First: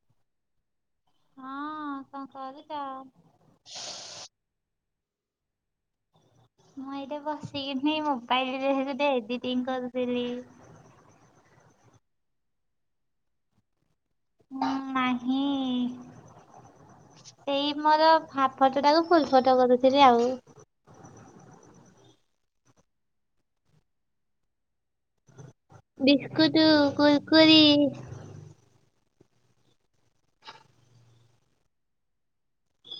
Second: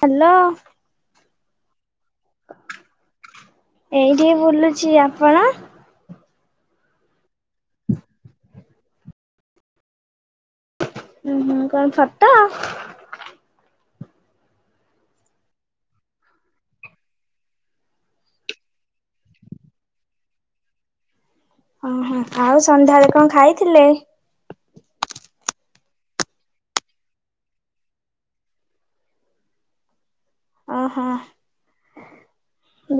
Hello. ହଁ କଣ କରୁଛ? ଏଇଠି ବୁଲୁଛି। ଆପଣ? ମୁଁ ଏଇଠେ ବସିକିନି ମୋବାଇଲରେ ହେ ଗୁଟେ ଏଡିଟିଂ କରୁଥିଲି। ଉ ହୁଁ, କଣ ଫଟ? ହୁଁ, ନାହିଁ ଏଇ ମୋର ହାପ୍ ଫଟୋ ଟାକୁ ଫୁଲ୍ ଫଟୋ କରୁଥିଲି ଆଉ। ଆଁ ହ, ଆଉ ସନ୍ଧ୍ୟାବେଳେ କଣ ଖାଇଥିଲେ? ବିସ୍କୁଟ କୁରୁକୁରି ଆଁ ହ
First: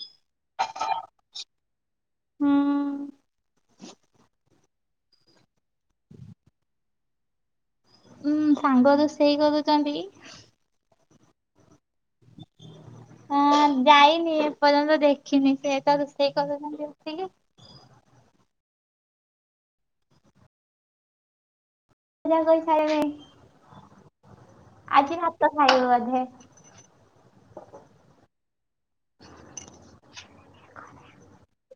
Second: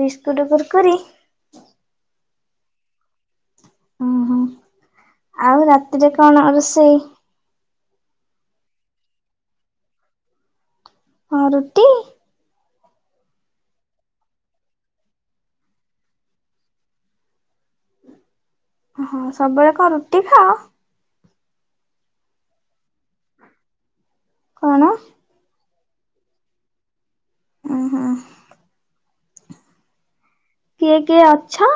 ବିସ୍କୁଟ କୁରକୁରି? ହୁଁ। ଓହୋ। ଆଉ ରାତିରେ କଣ ରୋଷେଇ? ଉୁଁ ସାଙ୍ଗ ରୋଷେଇ କରୁଛନ୍ତି। ହଁ ରୁଟି? ହଁ, ଯାଇନି ଏପର୍ଯ୍ୟନ୍ତ ଦେଖିନି ସେ ତ ରୋଷେଇ କରୁଛନ୍ତି ଉଠିକି। ହଁ, ସବୁବେଳେ କଣ ରୁଟି ଖାଅ? ପୁଜା କରିସାଇଲେଣି। କଣ ଆଜି ଭାତ ଖାଇବ ବୋଧେ। ଉଁ ହୁଁ। କିଏ କିଏ ଅଛ?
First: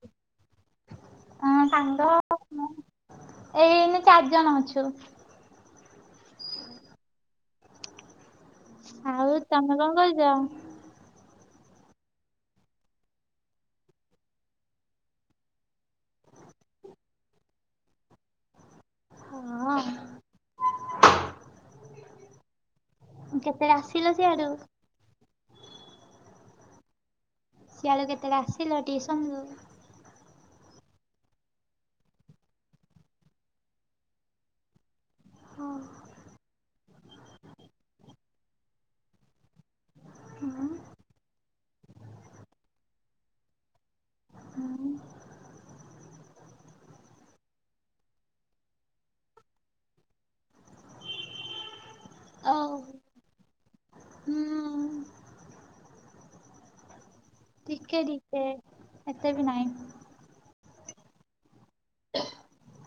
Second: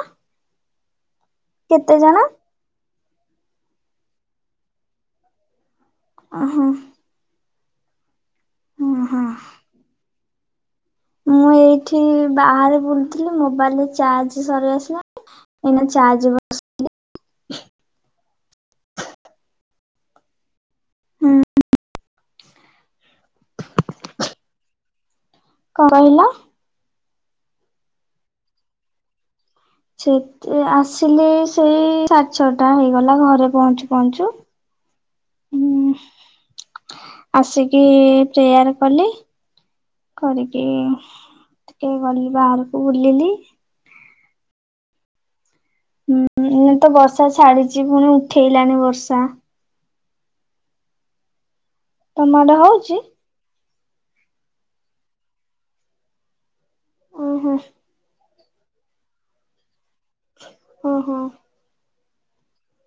ହ କେତେ ସାଙ୍ଗ ଜଣ ଏଇନେ ଚାରି ଜଣ ଅଛୁ। ଆଁ ହଁ। ହଁ ଆଉ ତମେ କଣ କରୁଛ? ମୁଁ ଏଇଠି ବାହାରେ ବୁଲୁଥିଲି ମୋବାଇଲରେ ଚାର୍ଜ ସରି ଆସିଲାଣି ଏନା ଚାର୍ଜ ବସେଇଦେବି। ହଁ। ହୁଁ। କେତେବେଳେ ଆସିଲ ସିଆଡୁ? କଣ କହିଲ? ସିଆଳୁ କେତେବେଳେ ଆସିଲ ଟିସନ ରୁ? ସେ ତି ଆସିଲେ ସେଇ ସାଢେ ଛଅଟା ହେଇଗଲା ଘରେ ପହଞ୍ଚୁ ପହଞ୍ଚୁ। ଓ ହଁ ଆସିକି ପ୍ରେୟାର କଲି କରିକି ଟିକେ ଗଲି ବାହାରକୁ ବୁଲିଲି। ହଁ। ହୁଁ ଏଣେ ତ ବର୍ଷା ଛାଡିଛି। ପୁଣି ଉଠେଇଲାଣି ବର୍ଷା। ତମ ଆଡେ ହଉଚି? ହୁଁ। ଓହୋ ଟିକେ ଟିକେ ଏତେ ବି ନାହିଁ ଓ ହୋ [unintelligible]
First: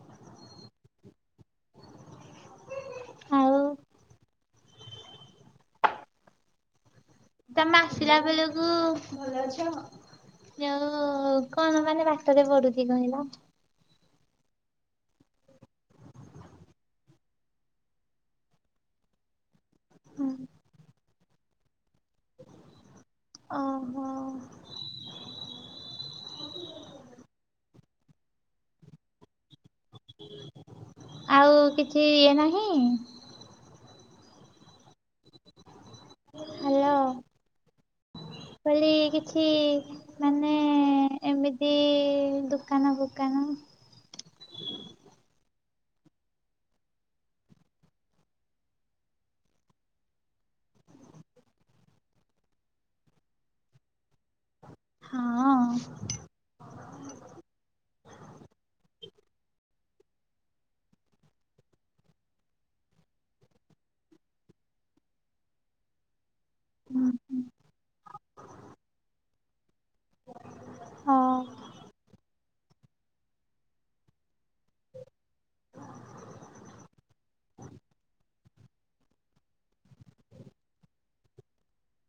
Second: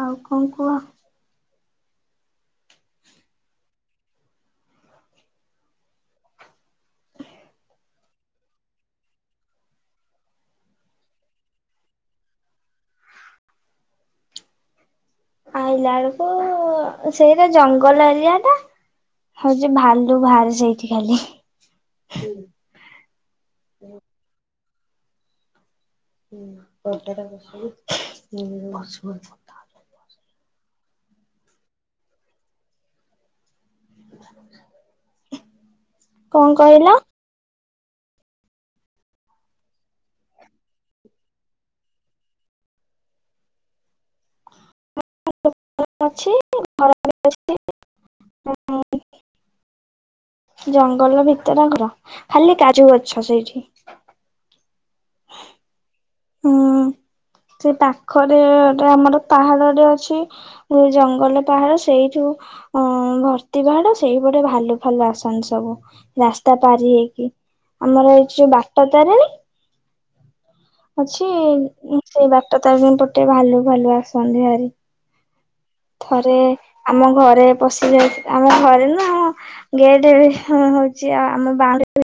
ଆଉ କଣ କୁହ? ଆଉ ତମେ ଆସିଲା ବେଳକୁ, ଭଲ ଅଛ? ଆ କଣ ମାନେ ବାଟରେ ପଡୁଛି କହିଲ? ଆଇଲା ବେଳକୁ ସେଇଟା ଜଙ୍ଗଲ ଏରିଆ ଟା ଆଜି ଭାଲୁ ବାହାରିଛନ୍ତି ଖାଲି ଓହୋ [unintelligible] ଆଉ କିଛି ଇଏ ନାହିଁ କଣ କହିଲ? [inaudible] କହିଲ କିଛି ମାନେ ଏମିତି ଦୋକାନ ଫୋକାନ [inaudible] [unintelligible] ଜଙ୍ଗଲର ଭିତର ଘର ଖାଲି କାଜୁ ଗଛ ସେଇଠି ହଁ ହୁଁ ସେ ପାଖରେ ଆମର ପାହାଡ ଟେ ଜଙ୍ଗଲ ପାହାଡ ସେଇଠୁ ଭର୍ତ୍ତି ପାହାଡ ସେଇ ଗୋଟେ ଭାଲୁ ଫାଲୁ ରାସନ ସବୁ ରାସ୍ତା ପାରି ହେଇକି ଆମର ଏଇ ଯୋଉ ବାଟ ତାରିଣୀ ଅଛି ସେଇ ବାଟତାରିଣୀ ପଟେ ଭାଲୁ ଭାଲୁ ଆସନ୍ତି ଭାରି [inaudible] ଥରେ ଆମ ଘରେ ପଶିଯାଇ ଆମ ଘରେ ନା ଆମ ଗେଟ ଏବେ ହ [unintelligible]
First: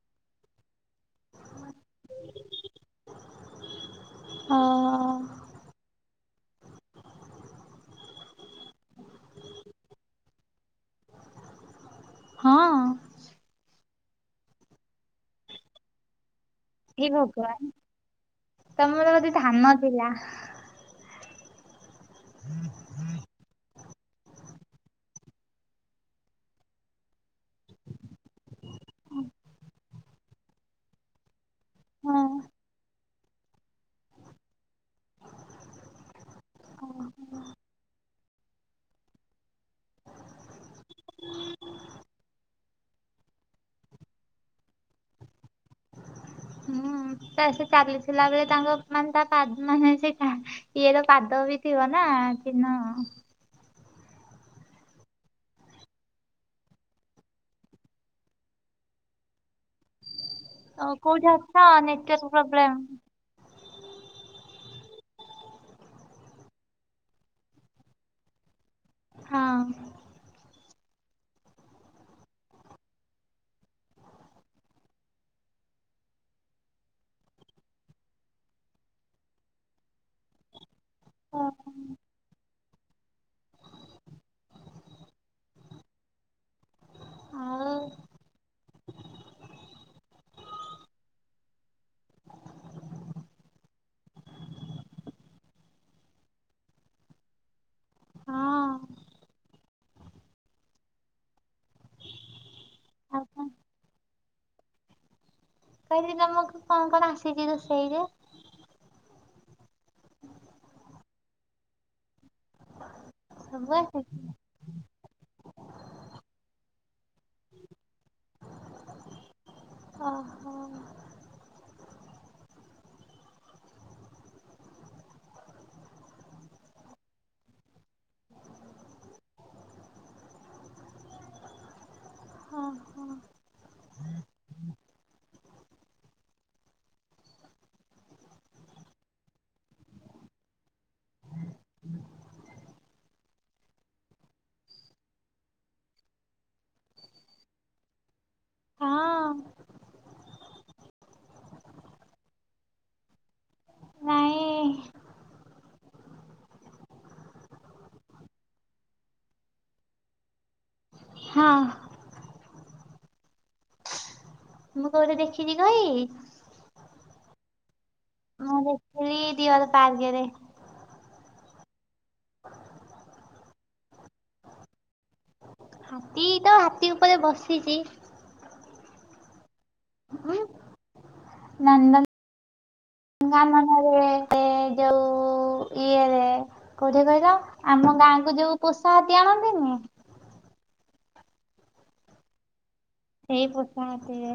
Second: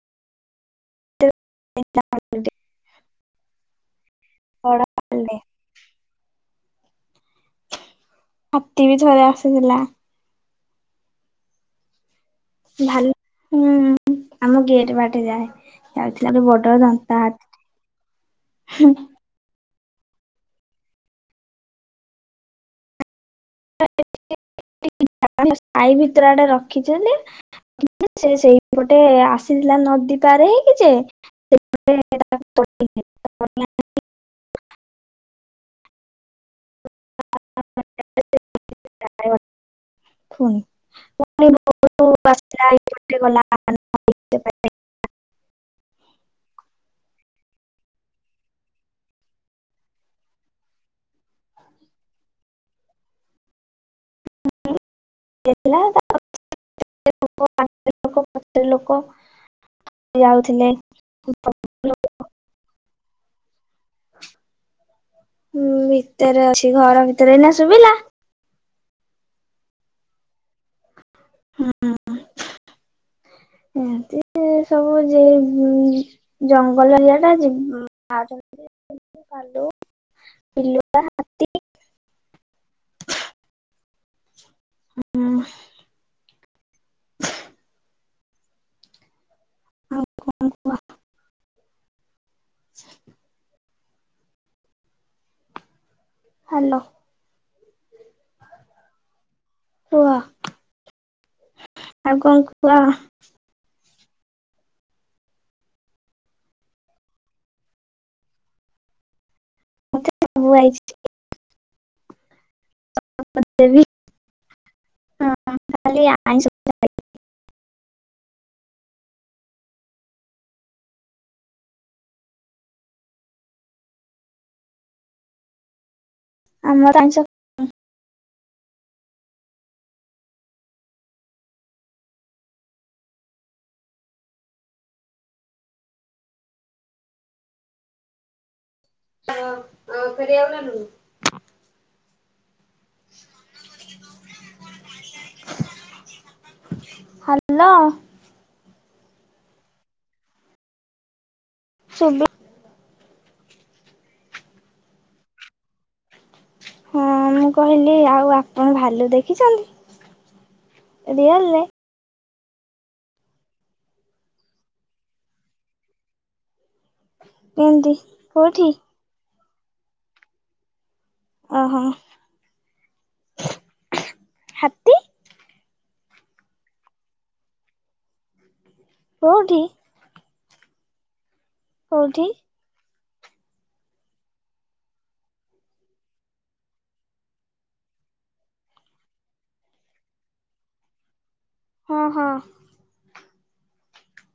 ହଁ ଅଁ ହାତୀ ବି ଥରେ ଆସିଥିଲା। ହଁ ଭାଲୁ, ହୁଁ, ଆମ ଗେଟ୍ ବାଟେ ଯାଏ ଯାଉଥିଲା ଗେ ବ ଏ ଭଗବାନ ତମର ବୋଧେ ଧାନ ଥିଲା। [unintelligible] ସାଇ ଭିତର ଆଡେ ରଖିଛନ୍ତି। ସେ ସେଇପଟେ ଆସିଥିଲା ନଦୀପାର ହେଇକି ଯେ- ସେ ହଁ [unintelligible] [unintelligible] [unintelligible] ପୁଣି ପଣି ଆସିଲ ଗୋଟେ ଗଲା [unintelligible] [unintelligible] [inaudible] ହୁଁ ତା ସେ ଚାଲିଥିଲା ବେଳେ ତାଙ୍କ ମାନେ ତା ପା ମାନେ ସେ ଇଏର ପାଦ [unintelligible] ନା ଚିହ୍ନ। [unintelligible] [unintelligible] ଓ କୋଉଠି ଅଛ? ନେଟୱାର୍କ ପ୍ରୋବ୍ଲେମ୍ ହଁ ଭିତରେ ଅଛି। ଘର ଭିତରେ ଏଇନା ଶୁଭିଲା? ହଁ ଅଁ ହଁ [unintelligible] ସେ ସବୁ ଯ ଜଙ୍ଗଲ ଏରିଆ ଟା ଯେ ଭାଲୁ ବିଲୁଆ ହଁ ହଁ ଅଁ ହଁ ଆଉ କଣ କୁହ? ହାଲୋ। ହଁ। କୁହ? ଆଉ କଣ କୁହ? କଣ ମୁଁ କହିଲି ତମକୁ କଣ କଣ ଆସିଚି ରୁଷେଇରେ? ମତେ ସବୁ ଆଇଚି। ସବୁ ଦେବି ଆସିଛି। ହଁ ଖାଲି ଆଇଁଷକୁ ଛାଡିକି। ଅହଁ। ଆମର ଆଇଁଷ ଅହଁ। ଅଁ ଅଁ ଫେରେଇବା କୁ ନେଲୁ। [unintelligible] ହାଲୋ। ହଁ। ଶୁବିଲା। ନାଇଁ। ହଁ ମୁଁ କହିଲି ଆଉ ଆପଣ ଭାଲୁ ଦେଖିଛନ୍ତି? ହଁ ରିୟଲରେ? ମୁଁ କେଉଁଠି ଦେଖିଛି କହିବି? କେନ୍ତୀ। ମୁଁ ଦେଖିଥିଲି ଡିଅର୍ ପାର୍କେରେ। ଅହଁ। ହାତୀ। ହାତୀ ତ ହାତୀ ଉପରେ ବସିଚି। କୋଉଠି? [unintelligible] କୋଉଠି? [unintelligible] ଏଁ ଯୋଉ ଇଏରେ କୋଉଠେ କହିଲ ଆ ଆମ ଗାଁକୁ ଯୋଉ ପୋଶା ହାତୀ ଆଣନ୍ତିନି? [inaudible] ହଁ ହଁ। ସେଇ ପୋଷା ହାତୀ ଯେ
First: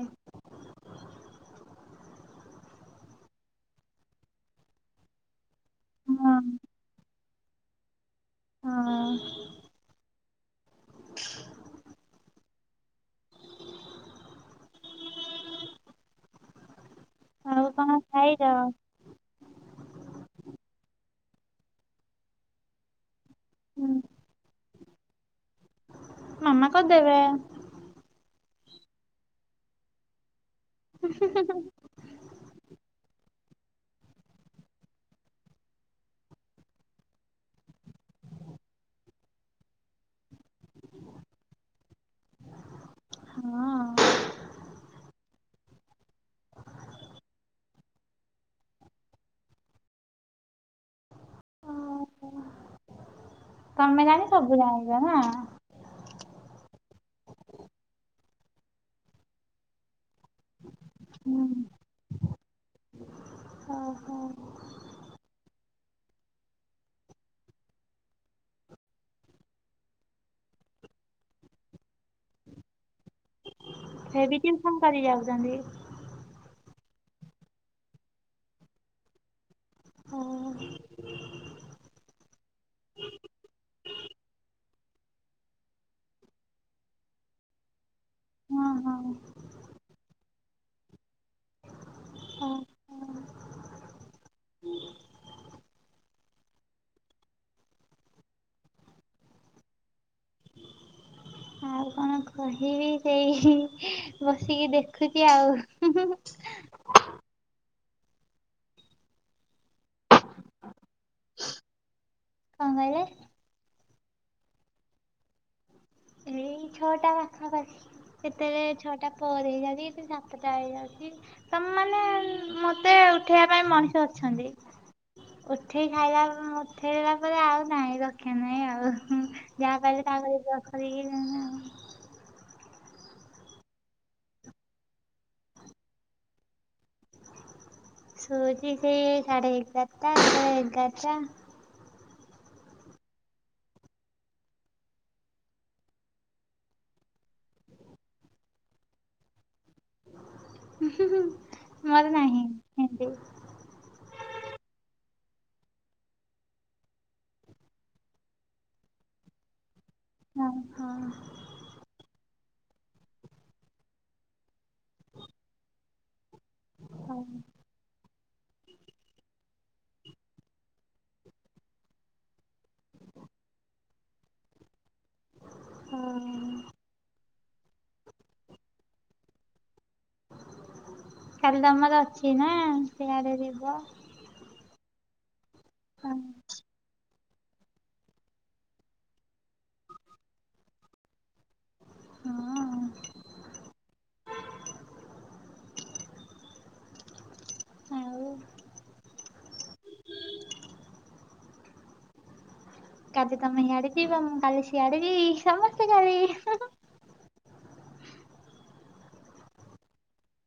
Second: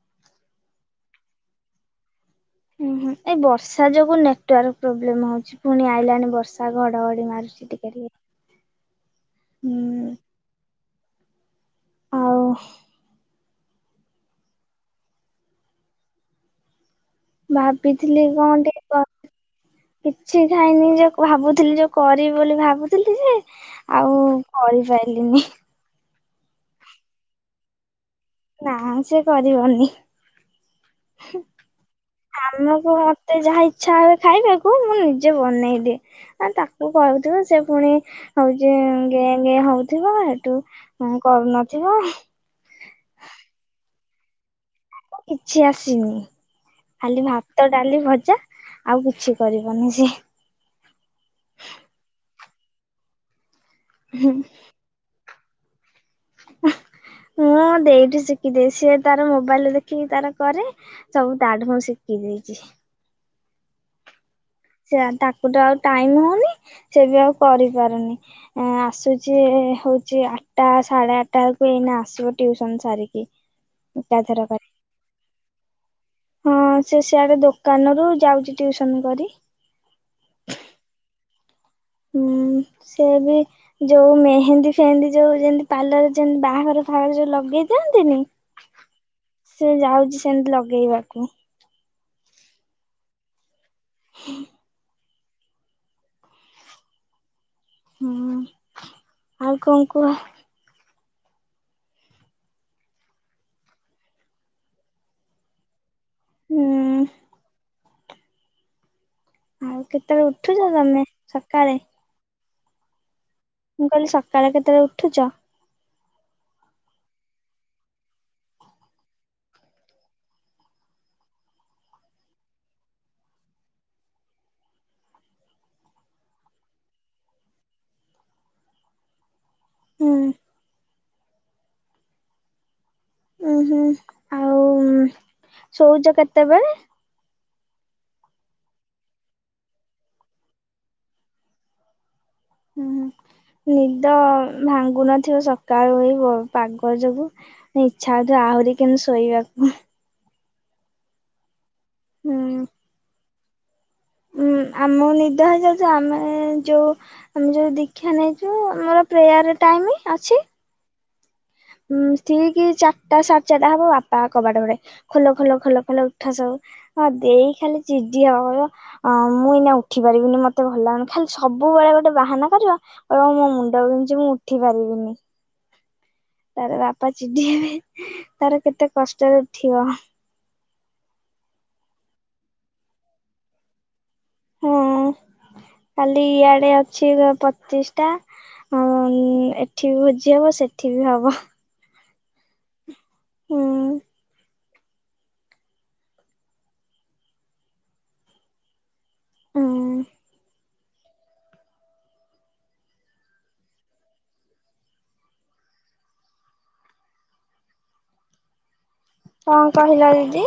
ଉଁହୁଁ ଏଇ ବର୍ଷା ଯୋଗୁ ନେଟୱାର୍କ ପ୍ରୋବ୍ଲେମ୍ ହୋଉଛି। ଫୁଣି ଆଇଲାଣି ହଁ ବର୍ଷା ଘଡ଼ଘଡ଼ି ମାରୁଚି ଟିକେ ଟିକେ। ହଁ। ହୁଁ। [inaudible] ଆଉ ଆଉ କଣ ଭାବିଥିଲି କଁ ଖାଇଛ ଗୋଟେ କ କିଛି ଖାଇନି ଯେ ଭାବୁଥିଲି ଯୋଉ କରି ବୋଲି ଭାବୁଥିଲି ଯେ ହୁଁ ଆଉ କରିପାଇଲିନି। ମାମା କରିଦେବେ। ନା ସେ କରିବନି ଆମୁକୁ ଭା ମତେ ଯାହା ଇଚ୍ଛା ହୁଏ। ଖାଇବାକୁ ମୁଁ ନିଜେ ବନେଇଦିଏ। ଆଉ ତାକୁ କହୁଥିବ ସେ ଫୁଣି ହୋଉଚି ଗେଁ ଗେଁ ହୋଉଥୁବ ହେଟୁ ଉଁ କରୁନଥିବ। ହଁଅଁ। କିଛି ଆସିନି। ଖାଲି ଭାତ ଡାଲି ଭଜା ଆଉ କିଛି କରିବନି ସିଏ। ତମେ ଜାଣି ସବୁ ଜାଣିଚ ନା। ମୁଁ ଦେଇଠି ଶିଖିଦିଏ ସିଏ ତାର ମୋବାଇଲ ଦେଖିକି ତାର। କରେ ସବୁ ହୁଁ ତାଠୁ ମୁ ଶିଖି ଦେଇଛି। ଓ ହୋ। ସେ ତାକୁ ତ ଆଉ ଟାଇମ୍ ହଉନି ସେ ବି ଆଉ କରିପାରୁନି ଆସୁଛି। ହଉଛି ଆଠଟା ସାଢ଼େ ଆଠଟା ବେଳକୁ ଏଇନେ ଆସିବ ଟିଉସନ ସାରିକି। ହେବିକି ଏକାଥରକରେ ଫମ କରି ଯାଉଛନ୍ତି। ହଁ ସେ ସିଆଡ଼େ ଦୋକାନରୁୁ ଯାଉଛି ଟିଉସନ କରି। ହଁ। ହୁଁ ସେମିତି ଯୋଉ ଯେମିତି ପାର୍ଲରରେ ଯେମିତି ବାଘର ଫାର ଯୋଉ ଲଗେଇଥାଆନ୍ତି ନି। ଥାଆନ୍ତି ନି ହଁ ସେ ଯାଉଛି ସେମିତି ଲଗେଇବାକୁ। ଓ ହ। ହୁଁ ହୁଁ ଆ କଣ କୁହ? ଆଉ କଣ କହିବି ସେଇ ବସିକି ଦେଖୁଛି ଆଉ। ହୁଁ ହୁଁ ହୁଁ। ଆଉ କେତେବେଳେ ଉଠୁଛ ତମେ ସକାଳେ। କଣ କହିଲେ? ମୁଁ କହିଲି ସକାଳେ କେତେବେଳେ ଉଠୁଛ? ଏଇ ଛଅଟା ପାଖାପାଖି କେତେବେଳେ ଛଅଟା ପରେ ହେଇଯାଉଛି ସାତଟା ହେଇଯାଉଛି ତମେ। ମାନେ ମତେ ଉଠେଇବା ପାଇଁ ମଣିଷ ଅଛନ୍ତି। ଉଠେଇ ଖାଇଲା ଉଠେଇଲା ପରେ ଆଉ ନାହିଁ ରକ୍ଷା ନାହିଁ ଆଉ ଯାହା କହିଲେ ତା ହୁଁ। ଉପରେ ଅସରାଇକି। ଉଁ ହୁଁ ଆଉ ଶୋଉଛ କେତେବେଳେ। ଶୋଉଛି ସେ ସାଢ଼େ ଏଗର୍ ଟା ନହେଲେ ଏଗାର୍ ଟା। ହୁଁ ହୁଁ ନିଦ ଭାଙ୍ଗୁନଥିବ ସକାଳୁ ପାଗ ଯୋଗୁ ଇଚ୍ଛା ଆହୁରି। ଆହୁରି କେମିତି ଶୋଇବାକୁ। ମୋର ନାହିଁ ହୁଁ। ଆମକୁ ନିଦ ହେଇଯାଉଛି ଆମେ ଯେଉଁ ଆମେ ଯେଉଁ ଦୀକ୍ଷା ନେଇଛୁ ଆମର ପ୍ରେୟାର ଟାଇମି। ହଁ ହଁ। ଉଁ ଠି ଚାରିଟା ସାଢ଼େ ଚାରିଟା ହବ ବାପା କବାଟୋରେ ଖୋଲ ଖୋଲ ଖୋଲ ଖୋଲ। ଉଠା ସବୁ ହଁ ଦେଇ ଖାଲି। ଯିଏ କହ ମୁଁ ଏଇନା ଉଠି ପାରିବିନି ମତେ ଭଲ ଲାଗନି ଖାଲି ସବୁବେଳେ ଗୋଟେ ବାହାନା କରିବା। ହଉ ମୋ ମୁଣ୍ଡ ବୁଛି ମୁଁ ଉଠି ପାରିବିନି। ହଁୁ। ତାର ବାପା ଚିଡିବେ ତାର କେତେ କଷ୍ଟରେ ଉଠିବ। କାଲି ତମର ଅଛି ନା ସେଆଡ଼େ ଯିବ। ହଁ ହଁ କାଲି ଇଆଡେ ଅଛି। ପଚିଶ ଟା ଏଠି ବି ଭୋଜି ହବ ସେଠି ବି ହବ। ହଁ। ହୁଁ ଆଉ। ହଁ। କାଲି ତମେ ିଆଡେ ଯ ବା ମୁଁ କାଲି ସିଆଡେ ଯି ସମସ୍ତେ କାଲି। କଣ କହିଲ ଦିଦି?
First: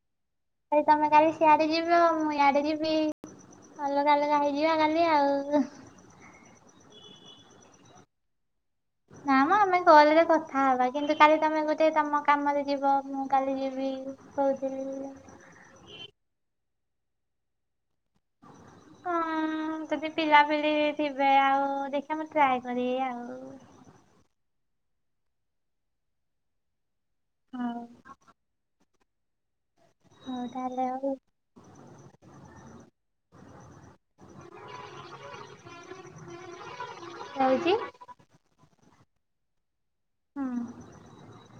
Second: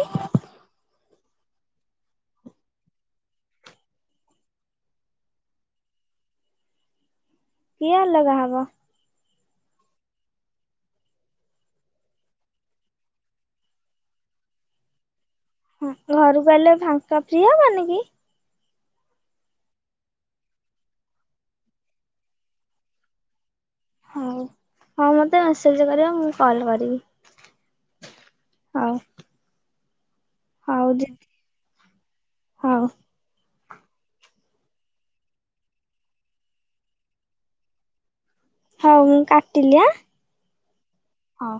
କଲି ତମେ କାଲି ସିଆଡେ ଯିବି ଆ ମୁଁ ଇଆଡେ ଯିବି। ଅଲଗା ଅଲଗା ହେଇଯିବା କାଲି ଆଉ କିଏ ଲଗା ହବ। ମେ ଗଲେରେ କଥା ହବା କିନ୍ତୁ କାଲି ତମେ ଗୋଟେ ତମ କାମରେ ଯିବ ମୁଁ କାଲି ଯିବି କହୁଥିଲି। ହ ଘରୁକୁ ଅଇଲେ ଫାଙ୍କା ଫ୍ରି ହବନି କି? ହଁ ଯଦି ପିଲାପିଲି ଥିବେ ଆଉ ଦେଖିବା ମୁଁ ଟ୍ରାଏ କରିବି ଆଉ। ହଉ ହଉ ମତେ ମେସେଜ କରିବ ମୁଁ କଲ୍ କରିବି। ହୋଉ। ହଉ। ହଉ ଯଦି ଆଉ ହୋଉ। ରହୁଚି। ହଉ ମୁଁ କାଟିଲି ଆଁ ହଉ।